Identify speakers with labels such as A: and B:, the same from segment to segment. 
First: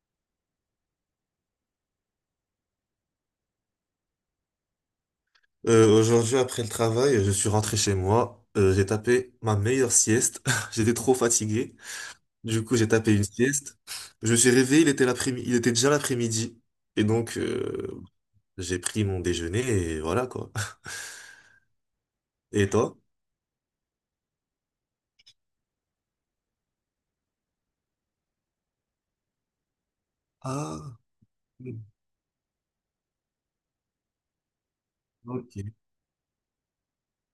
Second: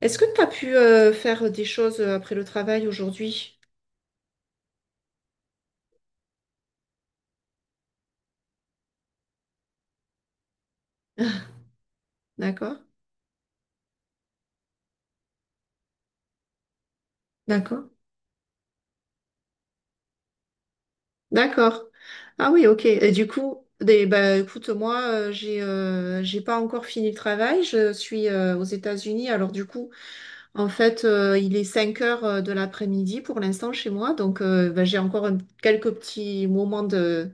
A: Est-ce que tu as pu faire des choses après le travail aujourd'hui?
B: Aujourd'hui, après le travail, je suis rentré chez moi. J'ai tapé ma meilleure sieste. J'étais trop fatigué. Du coup,
A: D'accord?
B: j'ai tapé une sieste. Je me suis réveillé, il était l'après-midi, il était déjà l'après-midi. Et donc,
A: D'accord?
B: j'ai pris mon déjeuner et voilà quoi.
A: D'accord. Ah oui,
B: Et
A: ok.
B: toi?
A: Et du coup, bah, écoute, moi, j'ai pas encore fini le travail. Je suis aux États-Unis. Alors du coup, en
B: Ah,
A: fait, il est 5 heures de l'après-midi pour l'instant chez moi. Donc, bah, j'ai encore
B: ok.
A: quelques petits moments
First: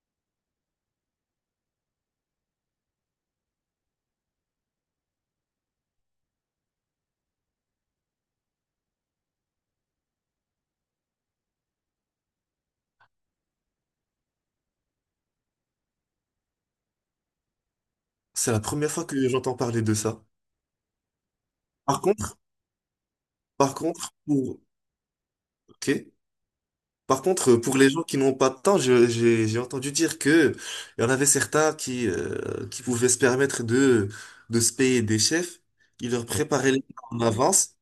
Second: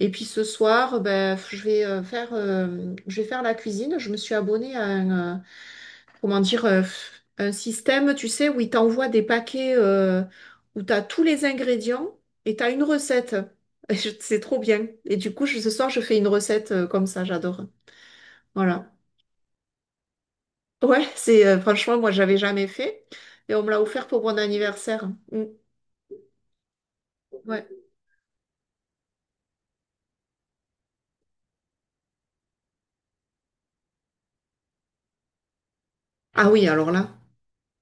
A: Et puis ce soir, bah, je vais faire la cuisine. Je me suis abonnée à comment dire, euh, un système, tu sais, où il t'envoie des paquets où tu as tous les ingrédients et tu as une recette. Et c'est trop bien. Et du coup, ce soir, je fais une recette comme ça, j'adore.
B: C'est la
A: Voilà.
B: première fois que j'entends parler de ça.
A: Ouais, c'est franchement,
B: Par
A: moi, j'avais
B: contre,
A: jamais fait. Et on me
B: par
A: l'a offert
B: contre,
A: pour mon
B: pour...
A: anniversaire. Mm.
B: Ok. Par contre,
A: Ouais.
B: pour les gens qui n'ont pas de temps, j'ai entendu dire que il y en avait certains qui pouvaient se permettre de se payer des chefs. Ils leur
A: Ah oui,
B: préparaient les
A: alors
B: plats
A: là.
B: en avance.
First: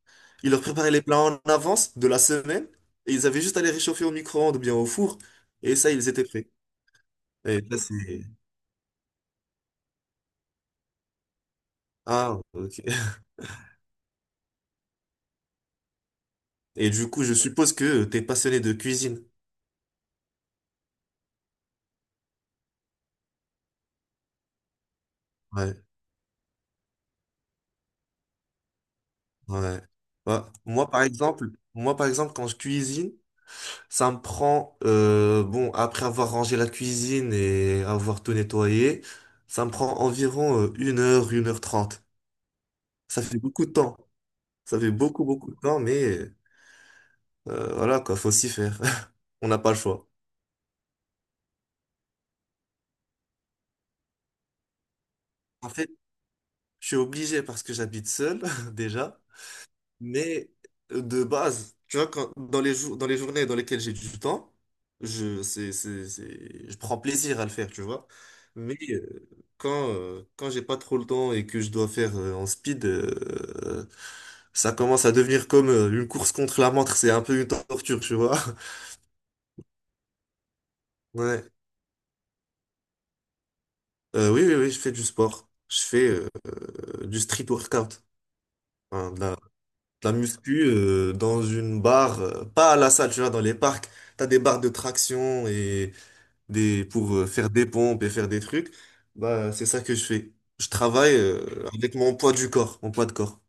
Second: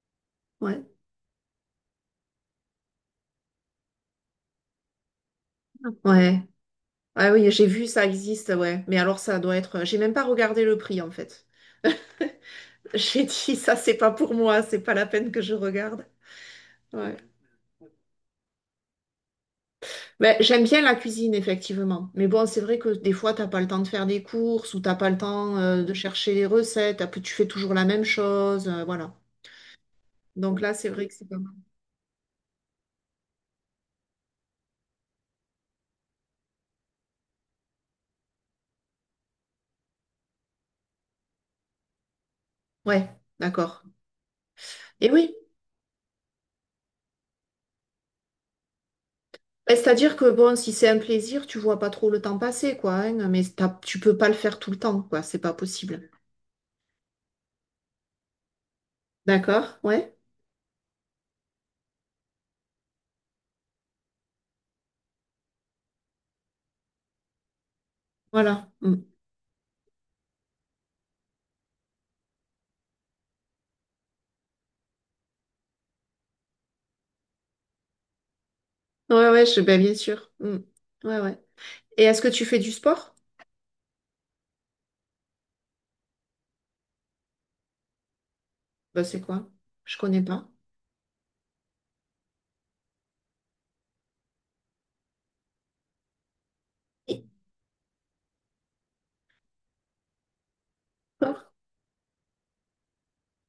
B: Ils leur
A: Ouais.
B: préparaient les plats en avance de la semaine et ils avaient juste à les réchauffer au micro-ondes ou bien au four et ça ils étaient
A: Ouais.
B: prêts.
A: Ah oui,
B: Et
A: j'ai
B: là
A: vu, ça
B: c'est
A: existe, ouais. Mais alors, ça doit être. J'ai même pas regardé le prix, en fait.
B: ah ok.
A: J'ai dit, ça, c'est pas pour moi, c'est pas la peine que je regarde.
B: Et du
A: Ouais.
B: coup, je suppose que t'es passionné de cuisine.
A: Ben, j'aime bien la cuisine, effectivement. Mais bon, c'est vrai que des fois, t'as pas le temps de faire des courses ou t'as pas le temps
B: Ouais
A: de chercher les recettes. Après, tu fais toujours la même chose. Voilà.
B: ouais. Ouais.
A: Donc là, c'est vrai que c'est pas mal.
B: Moi par exemple quand je cuisine, ça me prend, bon, après avoir rangé la cuisine et avoir tout nettoyé, ça me prend environ 1 h, 1 h 30.
A: Ouais,
B: Ça fait beaucoup de
A: d'accord.
B: temps. Ça fait
A: Et
B: beaucoup,
A: oui,
B: beaucoup de temps, mais voilà quoi, faut s'y faire. On n'a pas
A: ben,
B: le choix.
A: c'est-à-dire que bon, si c'est un plaisir, tu vois pas trop le temps passer, quoi, hein, mais tu peux pas le faire tout le temps, quoi. C'est pas
B: En fait,
A: possible.
B: je suis obligé parce que j'habite seul déjà.
A: D'accord? Ouais.
B: Mais de base, tu vois, dans les jours, dans les journées dans lesquelles j'ai du temps, je, c'est- je prends plaisir à le faire, tu vois.
A: Voilà.
B: Mais
A: Mm.
B: quand j'ai pas trop le temps et que je dois faire en speed, ça commence à devenir comme une course contre la montre, c'est un peu une torture, tu vois.
A: Ouais, ouais, ben, bien sûr. Mm. Ouais, ouais.
B: Ouais.
A: Et est-ce que tu fais du sport?
B: Oui, je fais du sport. Je fais du street workout,
A: Ben,
B: Enfin, de
A: c'est
B: la- de
A: quoi? Je
B: la
A: connais pas.
B: muscu dans une barre, pas à la salle, tu vois, dans les parcs, t'as des barres de traction et des pour faire des pompes et faire des trucs. Bah, c'est ça que je fais. Je travaille
A: Sport.
B: avec mon poids de corps.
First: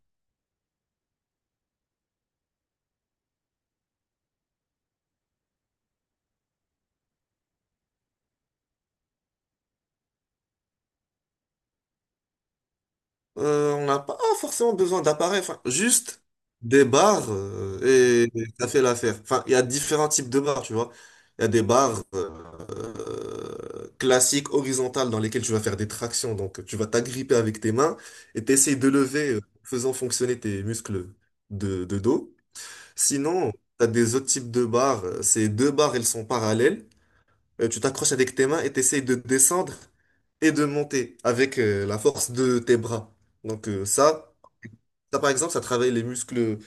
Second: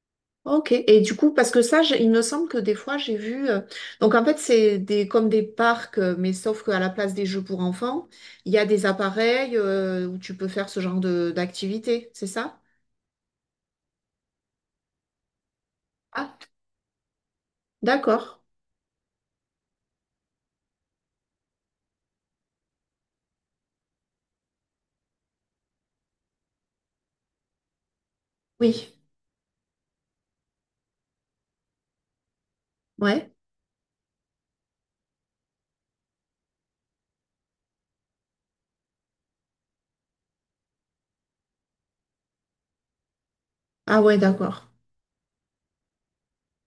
A: Ok, et du coup, parce que ça, il me semble que des fois, j'ai vu. Donc, en fait, c'est des comme des parcs, mais sauf qu'à la place des jeux pour enfants, il y a des appareils où tu peux faire ce genre de d'activité, c'est ça?
B: On n'a pas forcément besoin d'appareils, enfin, juste
A: Ah,
B: des barres et
A: d'accord.
B: ça fait l'affaire. Enfin, il y a différents types de barres, tu vois. Il y a des barres classiques, horizontales, dans lesquelles tu vas faire des tractions. Donc, tu vas t'agripper avec tes mains et t'essayes de
A: Oui,
B: lever, faisant fonctionner tes muscles de dos.
A: ouais.
B: Sinon, tu as des autres types de barres. Ces deux barres, elles sont parallèles. Tu t'accroches avec tes mains et t'essayes de descendre et de monter avec la force de tes bras. Donc euh,
A: Ah ouais,
B: ça,
A: d'accord.
B: ça par exemple, ça travaille les muscles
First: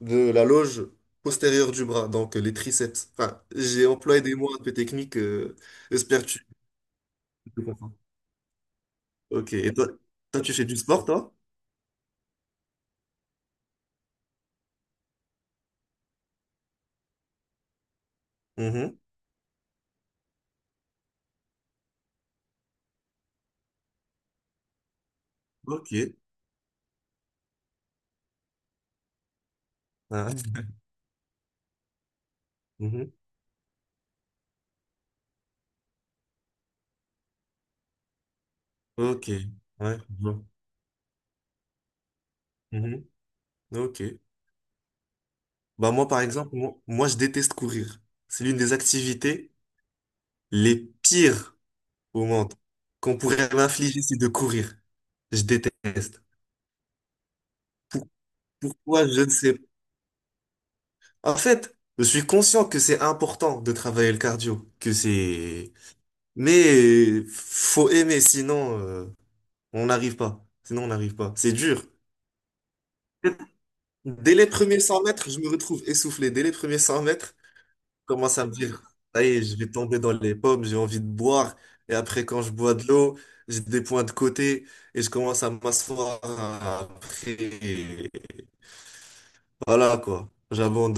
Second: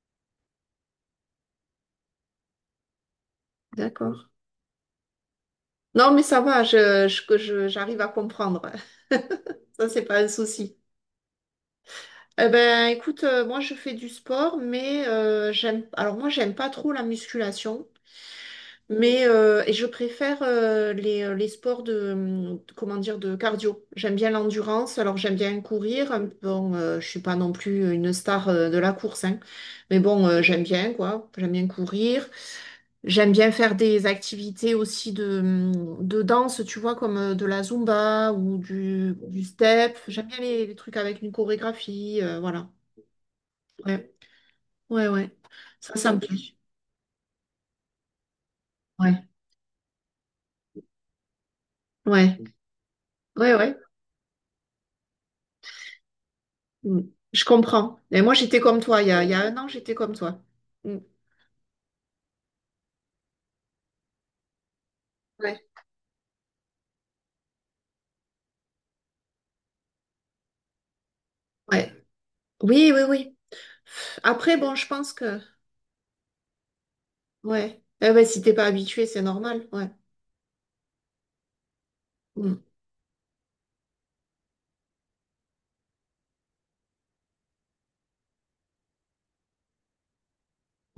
B: de la loge postérieure du bras, donc les triceps. Enfin, j'ai
A: D'accord.
B: employé des mots un peu techniques,
A: Non,
B: j'espère
A: mais
B: que
A: ça va,
B: tu comprends.
A: j'arrive à comprendre.
B: Ok, et toi,
A: Ça, c'est pas un
B: toi, tu fais du
A: souci.
B: sport, toi?
A: Eh ben, écoute, moi, je fais du sport, mais alors, moi, j'aime pas trop la musculation.
B: Mhm.
A: Mais et je préfère les sports de cardio. J'aime bien l'endurance, alors j'aime bien
B: Ok.
A: courir. Bon, je suis pas non plus une star de la course, hein. Mais bon,
B: Ah.
A: j'aime bien, quoi. J'aime bien courir.
B: Mhm.
A: J'aime bien faire des activités aussi de danse, tu vois, comme de la Zumba ou du,
B: Ok.
A: du step.
B: Ouais, je
A: J'aime bien
B: vois.
A: les trucs avec une chorégraphie, voilà.
B: Mhm. Ok.
A: Ouais, ouais, ouais.
B: Bah
A: Ça,
B: moi,
A: ça me
B: par
A: plaît.
B: exemple, je déteste courir. C'est l'une des
A: Ouais,
B: activités les pires au
A: ouais,
B: monde qu'on pourrait
A: ouais, ouais.
B: m'infliger, c'est de courir. Je déteste.
A: Mm. Je comprends. Et moi, j'étais comme toi. Il
B: Pourquoi,
A: y
B: je
A: a, il
B: ne
A: y a
B: sais
A: un
B: pas.
A: an, j'étais comme toi. Mm.
B: En fait, je suis conscient que c'est important de travailler le cardio, que
A: Ouais.
B: c'est... Mais faut aimer, sinon on n'arrive pas. Sinon on n'arrive pas. C'est dur.
A: Ouais. Oui, oui, oui.
B: Dès les
A: Après, bon,
B: premiers 100 mètres, je me retrouve essoufflé. Dès les premiers 100 mètres,
A: ouais. Eh
B: je
A: ben,
B: commence
A: si
B: à me
A: t'es pas
B: dire,
A: habitué, c'est
B: ça y est, je
A: normal.
B: vais
A: Ouais.
B: tomber dans les pommes, j'ai envie de boire. Et après, quand je
A: Mm.
B: bois de l'eau, j'ai des points de côté et je commence à m'asseoir après. Voilà quoi,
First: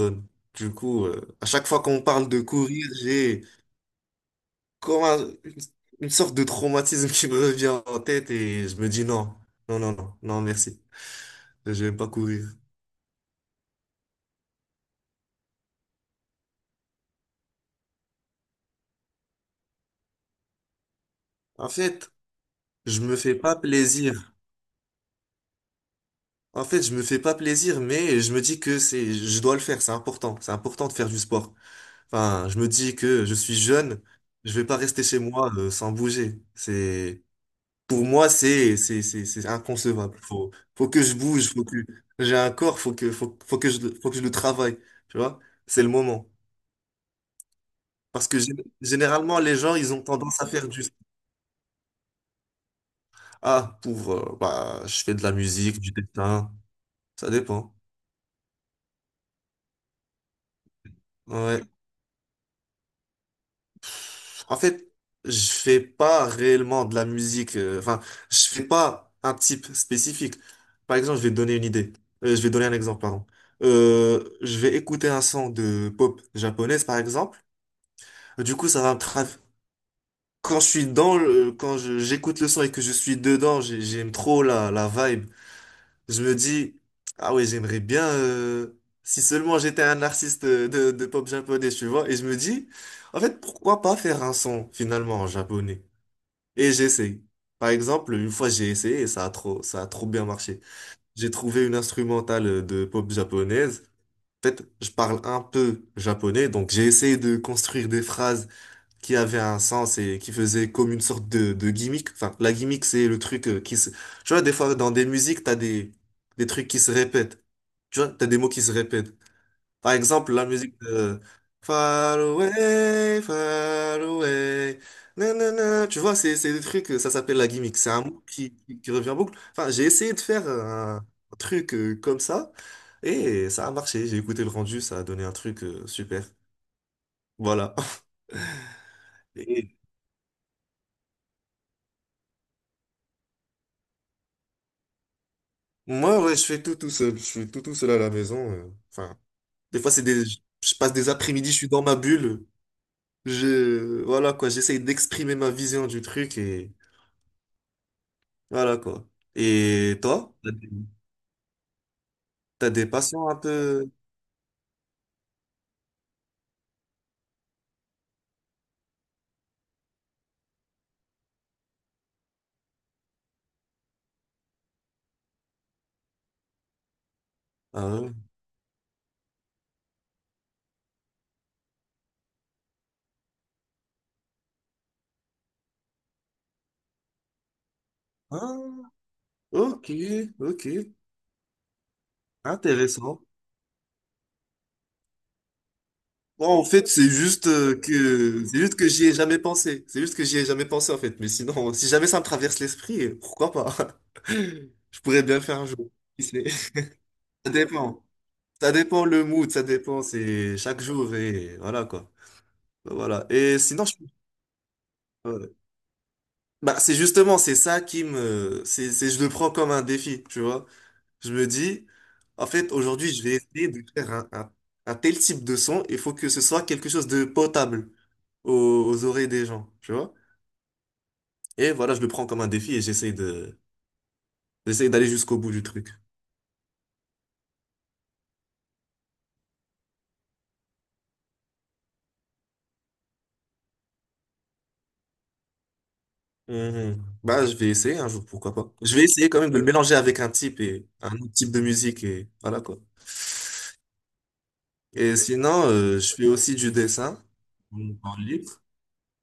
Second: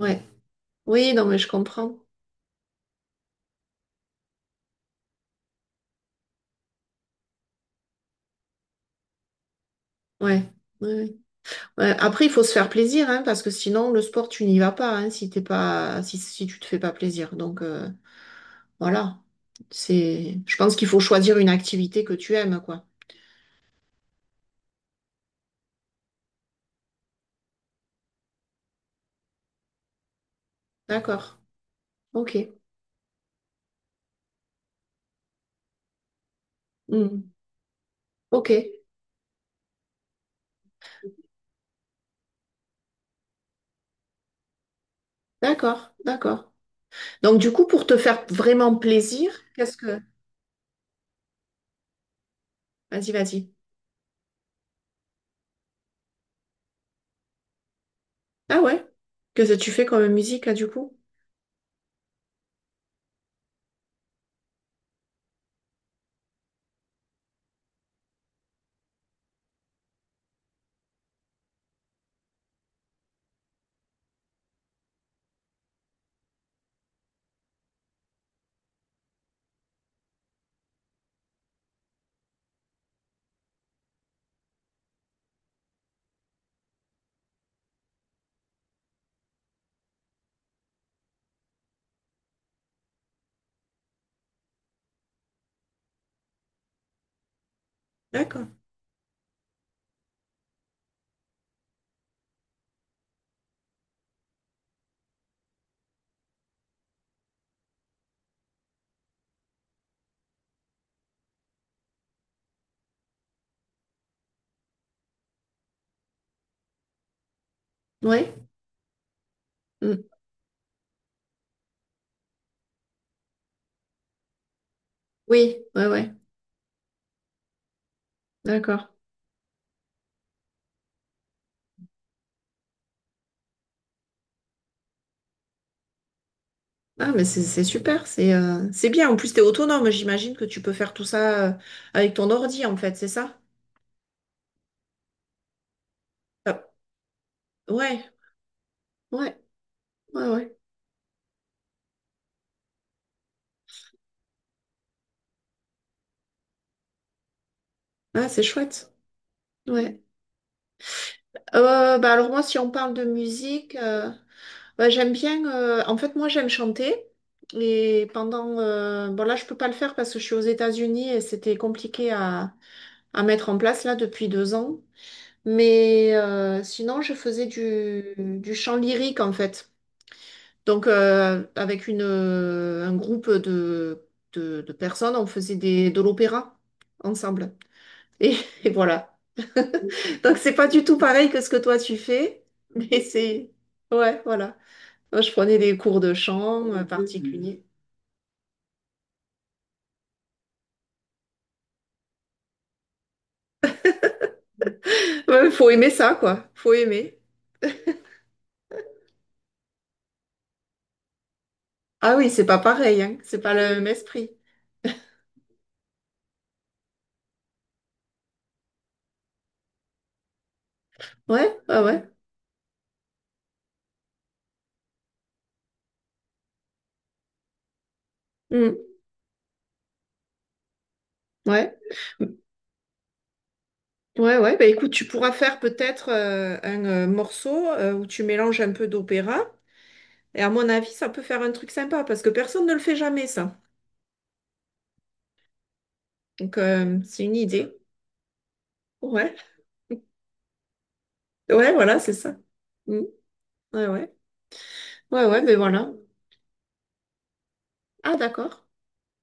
A: Ouais.
B: Du coup,
A: Oui, non, mais
B: à
A: je
B: chaque fois
A: comprends.
B: qu'on parle de courir, j'ai comme un- une, une sorte de traumatisme qui me revient en tête et je me dis non, non,
A: Ouais.
B: merci.
A: Ouais. Ouais.
B: Je vais
A: Ouais.
B: pas
A: Après, il faut
B: courir.
A: se faire plaisir, hein, parce que sinon, le sport, tu n'y vas pas, hein, si t'es pas... si tu te fais pas plaisir. Donc, voilà. Je pense qu'il faut choisir une
B: En
A: activité
B: fait,
A: que tu aimes, quoi.
B: je me fais pas plaisir. En fait, je me fais pas plaisir, mais je me dis je dois le faire, c'est important. C'est important de faire du
A: D'accord.
B: sport. Enfin,
A: OK.
B: je me dis que je suis jeune, je vais pas rester chez moi, sans bouger.
A: Mm.
B: Pour moi,
A: OK.
B: c'est inconcevable. Faut que je bouge, faut que j'ai un corps, faut que je le travaille, tu vois? C'est le
A: D'accord.
B: moment.
A: D'accord. Donc, du coup, pour te faire
B: Parce que
A: vraiment plaisir,
B: généralement les gens, ils ont tendance à faire juste
A: vas-y, vas-y.
B: ah pour bah je fais de la musique, du dessin, ça dépend.
A: Ah ouais? Qu'est-ce que tu fais comme musique, là, du coup?
B: Ouais. En fait, je fais pas réellement de la musique enfin, je fais pas un type spécifique. Par exemple, je vais te donner une idée. Je vais donner un exemple, pardon. Je vais écouter un son de pop japonaise par exemple. Du coup, ça va me tra- Quand je suis dans le... j'écoute le son et que je suis dedans, j'aime trop la vibe. Je me dis, ah ouais, j'aimerais bien, si seulement j'étais un artiste de pop japonais, tu vois. Et je me dis, en fait, pourquoi pas faire un son, finalement, en japonais? Et j'essaye. Par exemple, une
A: D'accord.
B: fois, j'ai essayé et ça a trop bien marché. J'ai trouvé une instrumentale de pop japonaise. En fait, je parle un peu japonais, donc j'ai essayé de construire des phrases qui avait un sens et qui faisait comme une sorte de gimmick. Enfin, la gimmick, c'est le truc qui se... Tu vois, des fois, dans des musiques, t'as des trucs qui se répètent. Tu vois, t'as
A: Ouais?
B: des mots qui se répètent. Par
A: Mm.
B: exemple, la musique de far away,
A: Oui, ouais,
B: nanana. Tu
A: ouais.
B: vois, c'est des trucs, ça s'appelle la gimmick. C'est un mot
A: D'accord.
B: qui revient en boucle. Enfin, j'ai essayé de faire un truc comme ça et ça a marché. J'ai écouté le rendu, ça a donné un truc super.
A: Ah, mais c'est
B: Voilà.
A: super, c'est bien. En plus, t'es autonome, j'imagine que tu peux faire tout ça avec ton ordi, en fait, c'est ça?
B: Moi, ouais, je
A: Ah,
B: fais tout tout seul. Je suis tout tout seul à
A: ouais,
B: la maison. Enfin,
A: ouais,
B: des fois, c'est des,
A: ouais, ouais.
B: je passe des après-midi, je suis dans ma bulle. Voilà quoi, j'essaye d'exprimer ma vision du truc et
A: Ah, c'est
B: voilà
A: chouette.
B: quoi.
A: Ouais.
B: Et toi,
A: Bah alors moi, si on
B: t'as des
A: parle de
B: passions un
A: musique...
B: peu.
A: euh, Bah, j'aime bien, en fait, moi, j'aime chanter. Et pendant, bon, là, je peux pas le faire parce que je suis aux États-Unis et c'était compliqué à mettre en place, là, depuis 2 ans. Mais sinon, je faisais
B: Ah, ouais.
A: du chant lyrique, en fait. Donc, avec un groupe de personnes, on faisait de l'opéra ensemble. Et,
B: Ah,
A: et voilà.
B: ok,
A: Donc, c'est
B: ok,
A: pas du tout pareil que ce que toi, tu fais. Mais
B: intéressant.
A: ouais, voilà. Moi, je prenais des cours de
B: Bon, en
A: chant Mhm,
B: fait,
A: particuliers.
B: c'est juste que j'y ai jamais pensé. C'est juste que j'y ai jamais pensé en fait. Mais sinon, si jamais ça me traverse l'esprit, pourquoi pas? Je pourrais bien
A: Ouais,
B: faire un
A: faut aimer
B: jour.
A: ça,
B: Qui
A: quoi.
B: sait?
A: Faut aimer.
B: Ça dépend. C'est chaque jour et voilà quoi.
A: Ah oui, c'est pas
B: Bah,
A: pareil, hein.
B: voilà.
A: C'est pas le même esprit.
B: Ouais. C'est justement, c'est ça qui me, c'est, je le prends comme un défi, tu vois. Je me
A: Ouais, ouais,
B: dis,
A: ouais.
B: en fait, aujourd'hui, je vais essayer de faire un tel type de son, il faut que ce soit quelque chose de potable
A: Mm.
B: aux oreilles des gens, tu vois. Et
A: Ouais.
B: voilà, je le prends comme un défi et
A: Ouais, ouais. Bah,
B: j'essaye
A: écoute, tu
B: d'aller
A: pourras
B: jusqu'au bout
A: faire
B: du truc.
A: peut-être un morceau où tu mélanges un peu d'opéra. Et à mon avis, ça peut faire un truc sympa parce que personne ne le fait jamais, ça. Donc,
B: Mhm.
A: c'est une
B: Bah, je vais
A: idée.
B: essayer un jour, pourquoi pas. Je vais essayer
A: Ouais.
B: quand même de le mélanger avec un type et un autre type de
A: Ouais, voilà,
B: musique
A: c'est
B: et
A: ça.
B: voilà quoi.
A: Mm. Ouais, ouais.
B: Et
A: Ouais, ouais, mais
B: sinon,
A: voilà.
B: je fais aussi du dessin en
A: Ah,
B: temps libre.
A: d'accord.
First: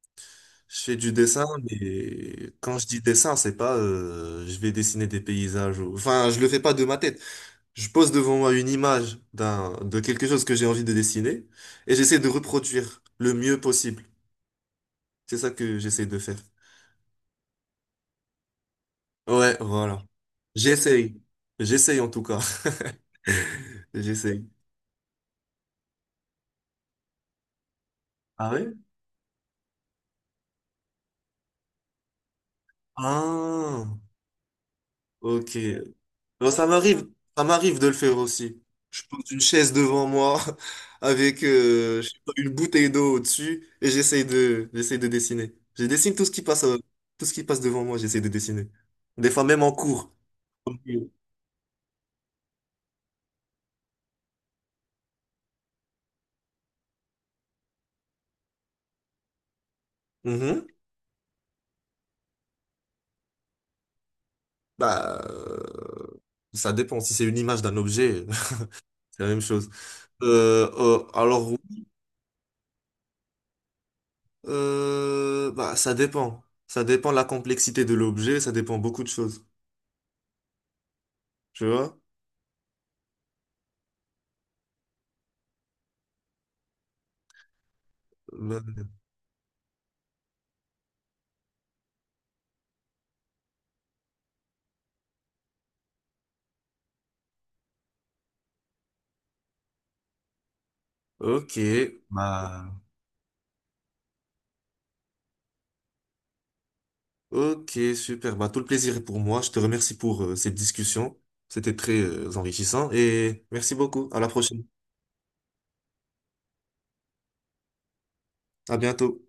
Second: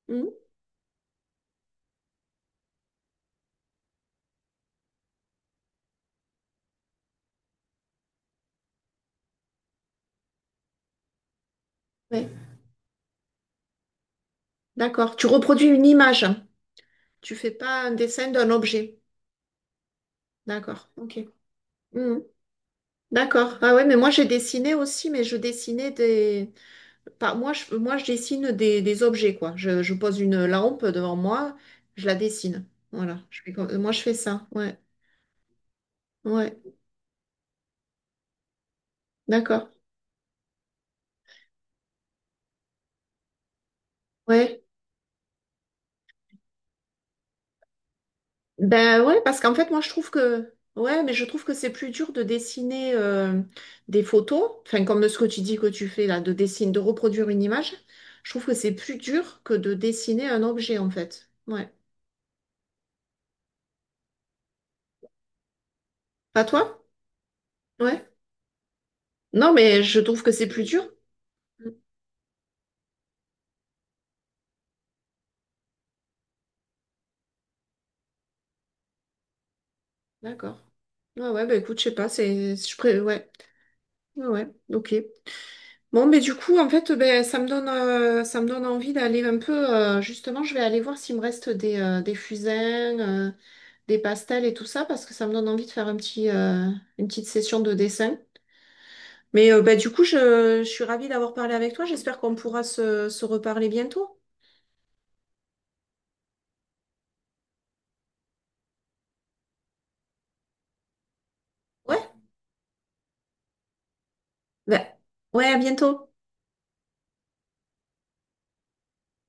A: Mm.
B: Je fais du dessin, mais quand je dis dessin, c'est pas je vais dessiner des paysages. Enfin, je le fais pas de ma tête. Je pose devant moi une image d'un de quelque chose que j'ai envie de dessiner et j'essaie de
A: Ouais.
B: reproduire le mieux possible.
A: D'accord. Tu
B: C'est ça
A: reproduis
B: que
A: une
B: j'essaie de
A: image,
B: faire.
A: hein. Tu fais pas un dessin d'un objet.
B: Ouais, voilà.
A: D'accord. Ok.
B: J'essaye. J'essaye en
A: Hmm.
B: tout cas.
A: D'accord. Ah ouais, mais moi j'ai
B: J'essaye.
A: dessiné aussi, mais je dessinais des. Pas, moi, je dessine
B: Ah ouais?
A: des objets, quoi. Je pose une lampe devant moi, je la dessine. Voilà.
B: Ah,
A: Moi, je fais ça. Ouais.
B: ok. Non,
A: Ouais.
B: ça m'arrive de le faire aussi. Je pose une
A: D'accord.
B: chaise devant moi avec je sais pas, une bouteille d'eau au-dessus et
A: Ouais.
B: j'essaye de dessiner. Je dessine tout ce qui passe, tout ce qui passe devant moi, j'essaye de dessiner.
A: Ben ouais,
B: Des
A: parce
B: fois
A: qu'en
B: même
A: fait,
B: en
A: moi, je trouve
B: cours.
A: que...
B: Ok.
A: Ouais, mais je trouve que c'est plus dur de dessiner des photos, enfin, comme ce que tu dis que tu fais là, de dessiner, de reproduire une image. Je trouve que c'est plus dur que de dessiner un
B: Mhm.
A: objet, en fait. Ouais.
B: Bah, euh,
A: Pas
B: ça
A: toi?
B: dépend. Si c'est une image d'un
A: Ouais.
B: objet, c'est la même
A: Non,
B: chose.
A: mais je trouve que c'est plus dur. Mm.
B: Oui, ça dépend. Ça dépend de la complexité de l'objet, ça dépend beaucoup de choses.
A: D'accord. Ouais, ouais, bah
B: Tu
A: écoute, je sais
B: vois?
A: pas, ouais. Ouais, ouais, ok. Bon, mais du coup, en fait, ben, ça me donne, euh, ça me
B: Bah,
A: donne envie d'aller un peu... justement, je vais aller voir s'il me reste des fusains, des pastels et tout ça parce que ça me donne envie de faire une petite session de dessin. Mais bah, du coup, je suis ravie d'avoir parlé
B: Ok,
A: avec toi. J'espère qu'on pourra
B: bah,
A: se reparler bientôt.
B: Ok, super. Bah, tout le plaisir est pour moi. Je te remercie pour cette discussion. C'était très
A: Ouais,
B: enrichissant et merci beaucoup. À la prochaine.
A: bah, ouais, à bientôt.
B: À bientôt.